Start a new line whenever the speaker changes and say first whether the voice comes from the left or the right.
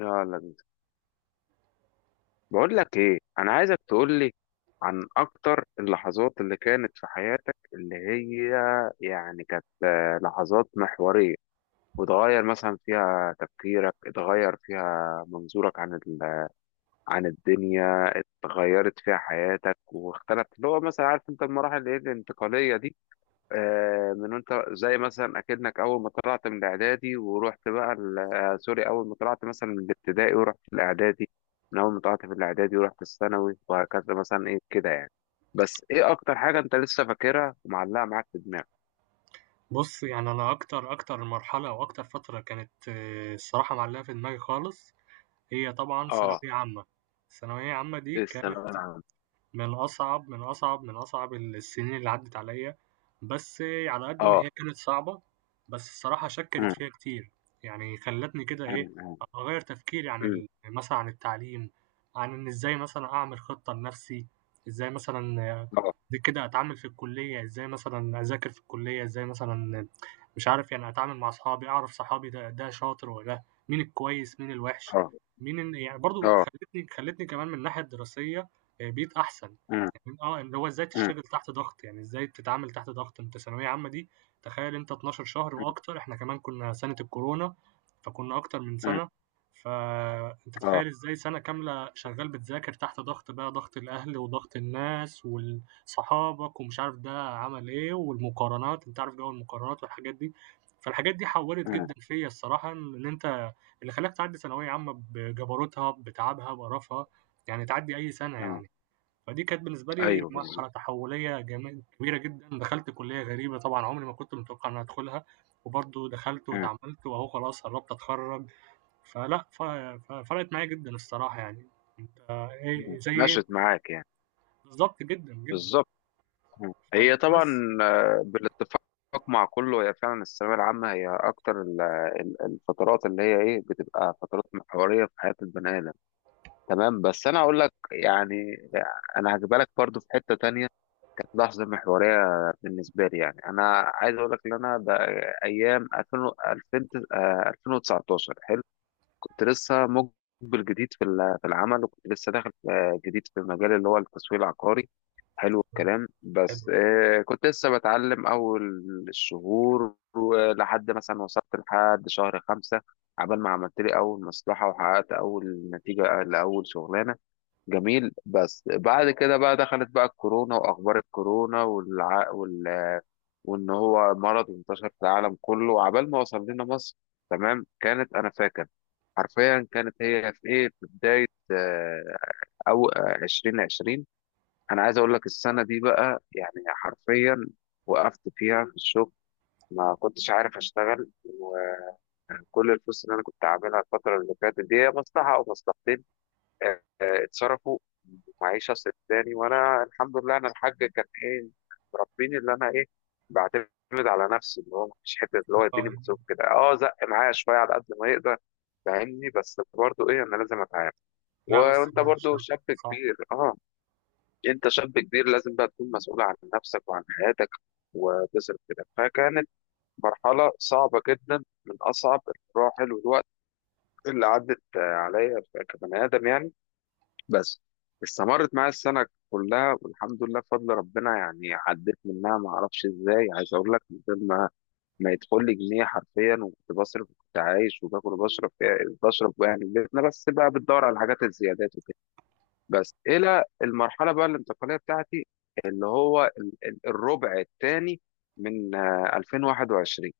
left: يلا بينا. بقول لك ايه، انا عايزك تقول لي عن اكتر اللحظات اللي كانت في حياتك، اللي هي يعني كانت لحظات محورية، وتغير مثلا فيها تفكيرك، اتغير فيها منظورك عن عن الدنيا، اتغيرت فيها حياتك واختلفت، اللي هو مثلا عارف انت المراحل اللي هي الانتقالية دي. من انت زي مثلا اكنك اول ما طلعت من الاعدادي ورحت بقى سوري، اول ما طلعت مثلا من الابتدائي ورحت الاعدادي، من اول ما طلعت في الاعدادي ورحت الثانوي وهكذا مثلا، ايه كده يعني. بس ايه اكتر حاجه انت لسه فاكرها ومعلقه معاك في دماغك؟
right: بُص، يعني أنا أكتر مرحلة أو أكتر فترة كانت الصراحة معلّقة في دماغي خالص، هي طبعًا
left: اه.
right: ثانوية عامة. ثانوية عامة دي
left: إيه
right: كانت
left: الثانويه العامه؟
right: من أصعب السنين اللي عدّت عليَّ، بس على قد ما
left: اه.
right: هي كانت صعبة، بس الصراحة شكّلت
left: أم.
right: فيّا كتير، يعني خلّتني كده
left: أم.
right: إيه،
left: أم.
right: أغيّر تفكيري عن
left: أم.
right: ال مثلًا عن التعليم، عن إن إزاي مثلًا أعمل خطة لنفسي، إزاي مثلًا
left: اه.
right: دي كده أتعامل في الكلية، إزاي مثلًا أذاكر في الكلية، إزاي مثلًا مش عارف يعني أتعامل مع أصحابي، أعرف صحابي ده شاطر والّا ده، مين الكويس، مين الوحش،
left: اه.
right: مين ال يعني برضه
left: اه.
right: خلّتني كمان من الناحية الدراسية، بيت أحسن،
left: أم.
right: يعني اللي هو إزاي
left: أم.
right: تشتغل تحت ضغط، يعني إزاي تتعامل تحت ضغط. أنت ثانوية عامة دي تخيل أنت 12 شهر
left: أم.
right: وأكتر، إحنا كمان كنا سنة الكورونا، فكنا أكتر من
left: أم.
right: سنة، فأنت
left: اه.
right: تخيل إزاي سنة كاملة شغال بتذاكر تحت ضغط بقى، ضغط الأهل وضغط الناس وال صحابك ومش عارف ده عمل إيه والمقارنات، أنت عارف جو المقارنات والحاجات دي، فالحاجات دي حوّلت
left: أم.
right: جدًا فيّا الصراحة. إن أنت اللي خلاك تعدّي ثانوية عامة بجبروتها، بتعبها، بقرفها، يعني تعدّي أي سنة
left: أم.
right: يعني. فدي كانت بالنسبة لي
left: ايوه بالظبط.
right: مرحلة تحولية جمي كبيرة جدًا، دخلت كلية غريبة طبعًا عمري ما كنت متوقع إني هادخلها، وبرضه دخلت
left: أم.
right: واتعاملت وأهو خلاص قرّبت أتخرّج، فلأ ف ففرقت معايا جدًا الصراحة يعني، أنت
left: أم.
right: إيه زي إيه
left: مشت معاك يعني.
right: بالضبط جدًا، جدًا
left: بالظبط.
right: فاهم،
left: هي طبعا،
right: بس
left: بالاتفاق مع كله، هي فعلا الثانوية العامة هي أكتر الفترات اللي هي إيه، بتبقى فترات محورية في حياة البني آدم. تمام. بس أنا أقول لك يعني، أنا هجيبها لك برضه في حتة تانية. كانت لحظة محورية بالنسبة لي. يعني أنا عايز أقول لك إن أنا ده أيام 2000 و- 2000 آه، 2019. حلو. كنت لسه مقبل جديد في في العمل، وكنت لسه داخل جديد في مجال اللي هو التسويق العقاري. حلو
right: آه،
left: الكلام.
right: حلو.
left: بس كنت لسه بتعلم أول الشهور، ولحد مثلا وصلت لحد شهر خمسة، عبال ما عملت لي أول مصلحة وحققت أول نتيجة لأول شغلانة. جميل. بس بعد كده بقى دخلت بقى الكورونا وأخبار الكورونا وان هو مرض، وانتشر في العالم كله، وعبال ما وصل لنا مصر. تمام. كانت، انا فاكر حرفيا، كانت هي في ايه، في بدايه آه، او آه، 2020. انا عايز اقول لك السنه دي بقى، يعني حرفيا وقفت فيها في الشغل. ما كنتش عارف اشتغل. وكل الفلوس اللي انا كنت عاملها الفتره اللي فاتت، دي هي مصلحه او مصلحتين، اتصرفوا معيشة سداني. وانا الحمد لله، انا الحاج كان ايه، مربيني اللي انا ايه، بعتمد على نفسي، اللي هو مفيش حتة اللي
right: لأ
left: هو يديني مصروف كده، اه زق معايا شوية على قد ما يقدر. فاهمني. بس برضه ايه، انا لازم اتعامل. و-
right: لا، بس
left: وانت
right: مش
left: برضه
right: ده
left: شاب
right: صح،
left: كبير. اه. انت شاب كبير، لازم بقى تكون مسؤول عن نفسك وعن حياتك وتصرف كده. فكانت مرحلة صعبة جدا، من اصعب المراحل والوقت اللي عدت عليا كبني ادم يعني. بس استمرت معايا السنة كلها، والحمد لله بفضل ربنا يعني عديت منها ما اعرفش ازاي. عايز اقول لك، من غير ما يدخل لي جنيه حرفيا، وكنت بصرف، وكنت عايش وباكل وبشرب يعني في بيتنا، بس بقى بتدور على الحاجات الزيادات وكده. بس الى المرحلة بقى الانتقالية بتاعتي، اللي هو الربع الثاني من 2021،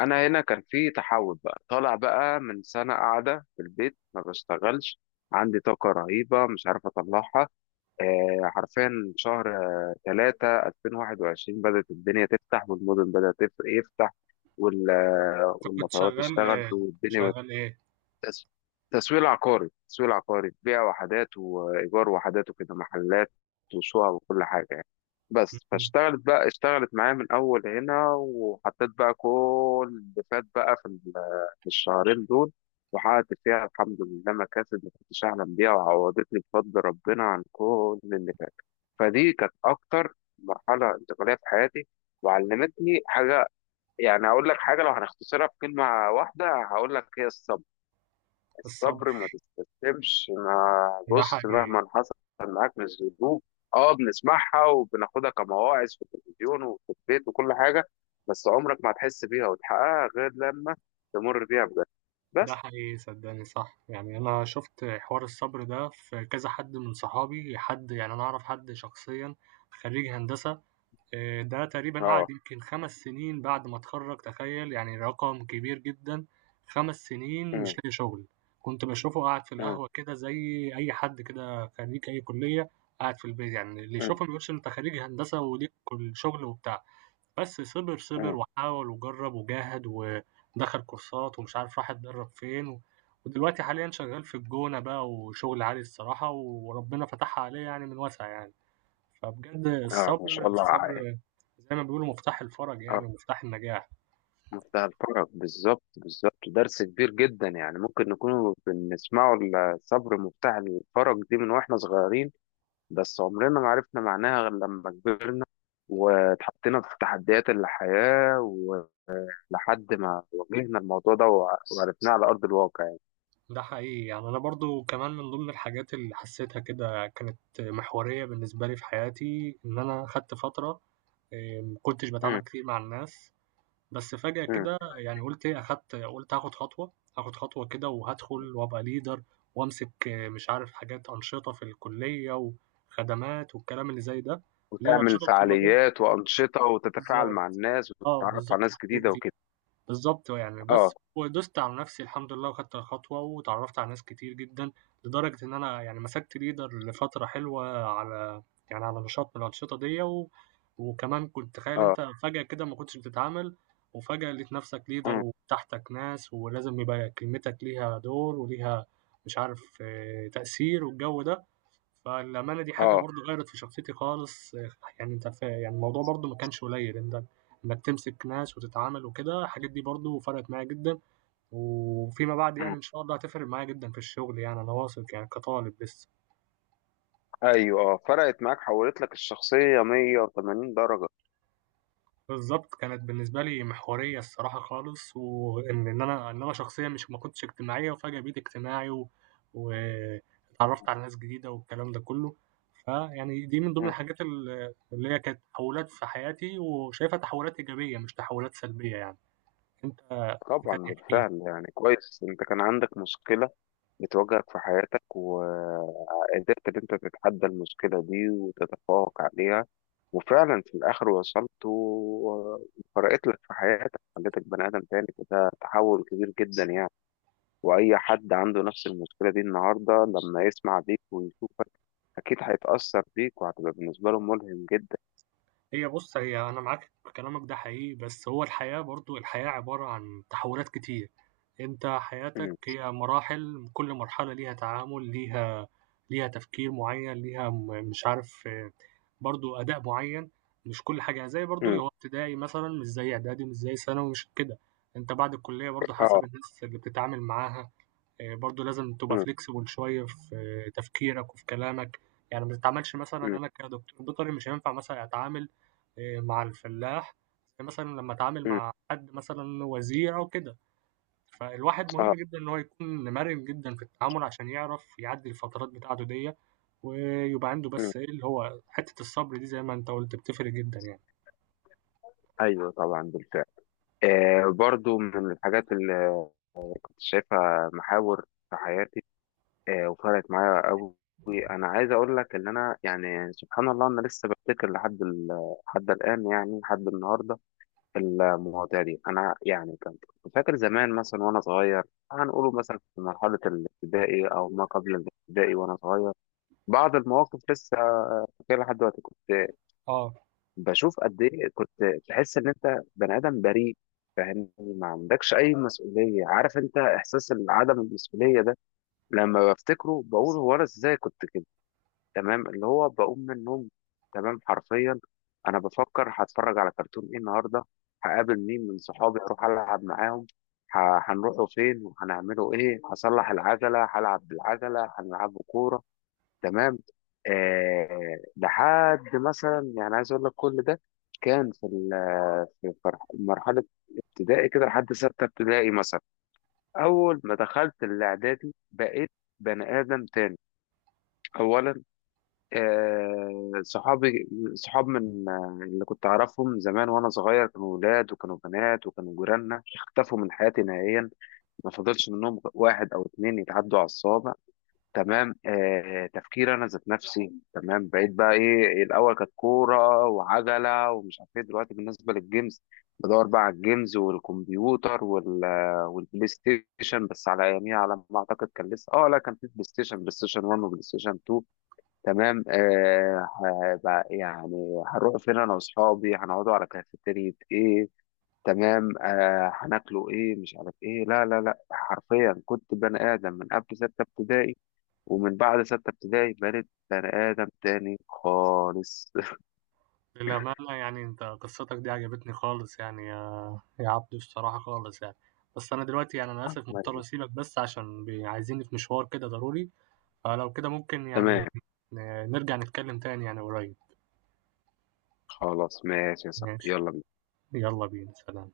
left: انا هنا كان في تحول بقى، طالع بقى من سنة قاعدة في البيت ما بشتغلش، عندي طاقة رهيبة مش عارف أطلعها حرفيا. شهر 3 2021 بدأت الدنيا تفتح، والمدن بدأت يفتح، وال- آه،
right: أنت كنت
left: والمطارات
right: شغال
left: اشتغلت والدنيا.
right: شغال إيه؟
left: تس- تسويق عقاري، بيع وحدات وإيجار وحدات وكده، محلات وشقق وكل حاجة يعني. بس
right: اهم،
left: فاشتغلت بقى، اشتغلت معايا من أول هنا، وحطيت بقى كل اللي فات بقى في في الشهرين دول، وحققت فيها الحمد لله مكاسب ما كنتش أحلم بيها، وعوضتني بفضل ربنا عن كل اللي فات. فدي كانت أكتر مرحلة انتقالية في حياتي، وعلمتني حاجة. يعني أقول لك حاجة، لو هنختصرها في كلمة واحدة هقول لك هي الصبر.
right: الصبر،
left: الصبر. ما تستسلمش. ما
right: ده
left: بص،
right: حقيقي.
left: مهما حصل معاك من الظروف، اه بنسمعها وبناخدها كمواعظ في التلفزيون وفي البيت وكل حاجة، بس عمرك ما هتحس بيها وتحققها غير لما تمر بيها بجد.
right: ده
left: بس.
right: حقيقي صدقني صح، يعني انا شفت حوار الصبر ده في كذا حد من صحابي، حد يعني انا اعرف حد شخصيا خريج هندسة، ده تقريبًا
left: اه.
right: قعد يمكن 5 سنين بعد ما اتخرّج، تخيّل! يعني رقم كبير جدًا، 5 سنين مش
left: أمم.
right: لاقي شغل، كنت باشوفه قاعد في
left: أمم.
right: القهوة كده زي أي حد كده خريج أي كُلّية قاعد في البيت، يعني اللي
left: أمم.
right: يشوفه ما يقولش أنت خريج هندسة وليك كل شغل وبتاع، بس صِبِر،
left: أمم.
right: صِبِر وحاول وجرّب وجاهد ودخل كورسات ومش عارف راح اتدرّب فين، و... ودلوقتي حاليًا شغّال في الجونة بقى وشغل عالي الصراحة وربنا فتحها عليه يعني من واسع يعني. فبجد
left: اه ما شاء
right: الصبر
left: الله
right: الصبر زي ما بيقولوا مفتاح الفرج
left: اه،
right: يعني ومفتاح النجاح،
left: منتهى الفرق. بالظبط بالظبط، درس كبير جدا، يعني ممكن نكون بنسمعه. الصبر مفتاح الفرج دي، من واحنا صغيرين، بس عمرنا ما عرفنا معناها غير لما كبرنا واتحطينا في تحديات الحياة، ولحد ما واجهنا الموضوع ده وع- وعرفناه على أرض الواقع يعني.
right: ده حقيقي. يعني أنا برضه كمان من ضمن الحاجات اللي حسيتها كده كانت محورية بالنسبة لي في حياتي، إن أنا خدت فترة ما كنتش
left: مم.
right: باتعامل كتير مع الناس، بس فجأة
left: مم.
right: كده يعني قُلت إيه، أخدت قُلت هاخد خطوة، هاخد خطوة كده وهادخل وأبقى leader وأمسك إيه، مش عارف حاجات أنشطة في الكلية وخدمات والكلام اللي زي ده، اللي هي
left: وتعمل
right: الأنشطة الطلابية
left: فعاليات وأنشطة، وتتفاعل مع
right: بالضبط،
left: الناس
right: آه
left: وتتعرف على
right: بالضبط
left: ناس
right: الحاجات
left: جديدة
right: دي.
left: وكده.
right: بالضبط يعني
left: اه.
right: بس ودوست على نفسي الحمد لله وخدت الخطوة، واتعرّفت على ناس كتير جدًا، لدرجة إن أنا يعني مسكت leader لفترة حلوة على يعني على نشاط من الأنشطة ديّة، و وكمان كنت تخيّل
left: اه.
right: أنت فجأة كده ما كنتش بتتعامل، وفجأة لقيت نفسك leader
left: مم.
right: وتحتك ناس، ولازم يبقى كلمتك ليها دور وليها مش عارف تأثير والجو ده. فالأمانة دي حاجة
left: اه.
right: برضه غيّرت في شخصيتي خالص آه، يعني أنت ف يعني الموضوع برضه ما كانش قليّل، أنت إنّك تمسك ناس وتتعامل وكده، الحاجات دي برضه فرقت معايا جدًا، وفيما بعد
left: مم.
right: يعني إن شاء الله هتفرق معايا جدًا في الشغل يعني أنا واثق يعني كطالب لسه.
left: ايوه اه، فرقت معاك، حولت لك الشخصية 180 درجة.
right: بالضبط، كانت بالنسبة لي محورية الصراحة خالص، وإن إن أنا شخصيًا مش ما كنتش اجتماعية وفجأة بقيت اجتماعي و واتعرّفت على ناس جديدة والكلام ده كُلّه، فيعني دي من ضمن
left: مم.
right: الحاجات ال اللي هي كانت تحوّلات في حياتي وشايفها تحوّلات إيجابية مش تحوّلات سلبية يعني، أنت إيه
left: طبعا
right: تاني احكِ لي؟
left: بالفعل، يعني كويس انت كان عندك مشكلة بتواجهك في حياتك، وقدرت إن أنت تتحدى المشكلة دي وتتفوق عليها، وفعلا في الآخر وصلت و- وفرقت لك في حياتك، خليتك بني آدم تاني. فده تحول كبير جدا يعني. وأي حد عنده نفس المشكلة دي النهاردة، لما يسمع بيك ويشوفك أكيد هيتأثر بيك، وهتبقى بالنسبة له ملهم جدا.
right: هي بُص، هي أنا معاك في كلامك ده حقيقي، بس هو الحياة برضه الحياة عبارة عن تحولات كتير، أنت حياتك
left: م-
right: هي مراحل كل مرحلة ليها تعامل، ليها تفكير معين، ليها م مش عارف برضه أداء معين، مش كل حاجة يعني زي برضه
left: م-
right: اللي هو ابتدائي مثلًا مش زي إعدادي، مش زي ثانوي، مش كده، أنت بعد الكلية برضه حسب
left: آه
right: الناس اللي بتتعامل معاها. آه، برضو لازم تبقى
left: م-
right: فليكسبل شوية في تفكيرك وفي كلامك، يعني ما تتعاملش مثلا
left: م-
right: أنا كدكتور بيطري مش هينفع مثلا أتعامل مع الفلاح زي مثلا لما أتعامل
left: م-
right: مع حد مثلا وزير أو كده. فالواحد مهم
left: آه
right: جدا إن هو يكون مرن جدا في التعامل عشان يعرف يعدي الفترات بتاعته دي ويبقى عنده
left: م.
right: بس إيه اللي هو حتة الصبر دي، زي ما أنت قلت بتفرق جدا يعني.
left: أيوه طبعا بالفعل. برضو من الحاجات اللي كنت شايفها محاور في حياتي، وفرقت معايا قوي. انا عايز اقول لك ان انا، يعني سبحان الله، انا لسه بفتكر لحد لحد الان، يعني لحد النهارده. المواضيع دي، انا يعني كنت فاكر زمان مثلا وانا صغير، هنقوله مثلا في مرحله الابتدائي او ما قبل الابتدائي وانا صغير، بعض المواقف لسه فاكرها لحد دلوقتي. كنت
right: آه
left: بشوف قد ايه كنت تحس ان انت بني ادم بريء، فاهمني، ما عندكش اي مسؤوليه، عارف انت احساس عدم المسؤوليه ده. لما بفتكره بقول هو انا ازاي كنت، تمام، اللي هو بقوم من النوم، تمام حرفيا، انا بفكر هتفرج على كرتون ايه النهارده، هقابل مين من صحابي، هروح العب معاهم، هنروحوا فين وهنعملوا ايه، هصلح العجله، هلعب بالعجله، هنلعبوا كوره، تمام. لحد مثلا يعني، عايز اقول لك كل ده كان في مرحله ابتدائي كده لحد سته ابتدائي مثلا. اول ما دخلت الاعدادي بقيت بني ادم تاني. اولا، صحابي، صحاب من اللي كنت أعرفهم زمان وأنا صغير، كانوا ولاد وكانوا بنات وكانوا جيراننا، اختفوا من حياتي نهائيا. ما فضلش منهم واحد أو اتنين يتعدوا على الصوابع. تمام. تفكير أنا ذات نفسي، تمام. بقيت بقى إيه، الأول كانت كورة وعجلة ومش عارف إيه، دلوقتي بالنسبة للجيمز، بدور بقى على الجيمز والكمبيوتر وال آه، والبلاي ستيشن. بس على أياميها، على ما أعتقد كان لسه، أه لا، كان في بلاي ستيشن 1 وبلاي ستيشن 2. تمام. يعني هنروح فين انا واصحابي، هنقعدوا على كافيتيريا ايه، تمام. هناكلوا ايه، مش عارف ايه. لا لا لا، حرفيا كنت بني ادم من قبل ستة ابتدائي، ومن بعد ستة ابتدائي بقيت بني ادم تاني خالص.
right: للأمانة يعني أنت قصتك دي عجبتني خالص يعني يا عبدو، الصراحة خالص يعني. بس أنا دلوقتي يعني أنا آسف مضطر أسيبك بس عشان بي- عايزيني في مشوار كده ضروري، فلو كده ممكن يعني
left: تمام.
right: ن- نرجع نتكلم تاني يعني قريب.
left: خلاص ماشي يا صاحبي،
right: ماشي
left: يلا.
right: يلا بينا، سلام.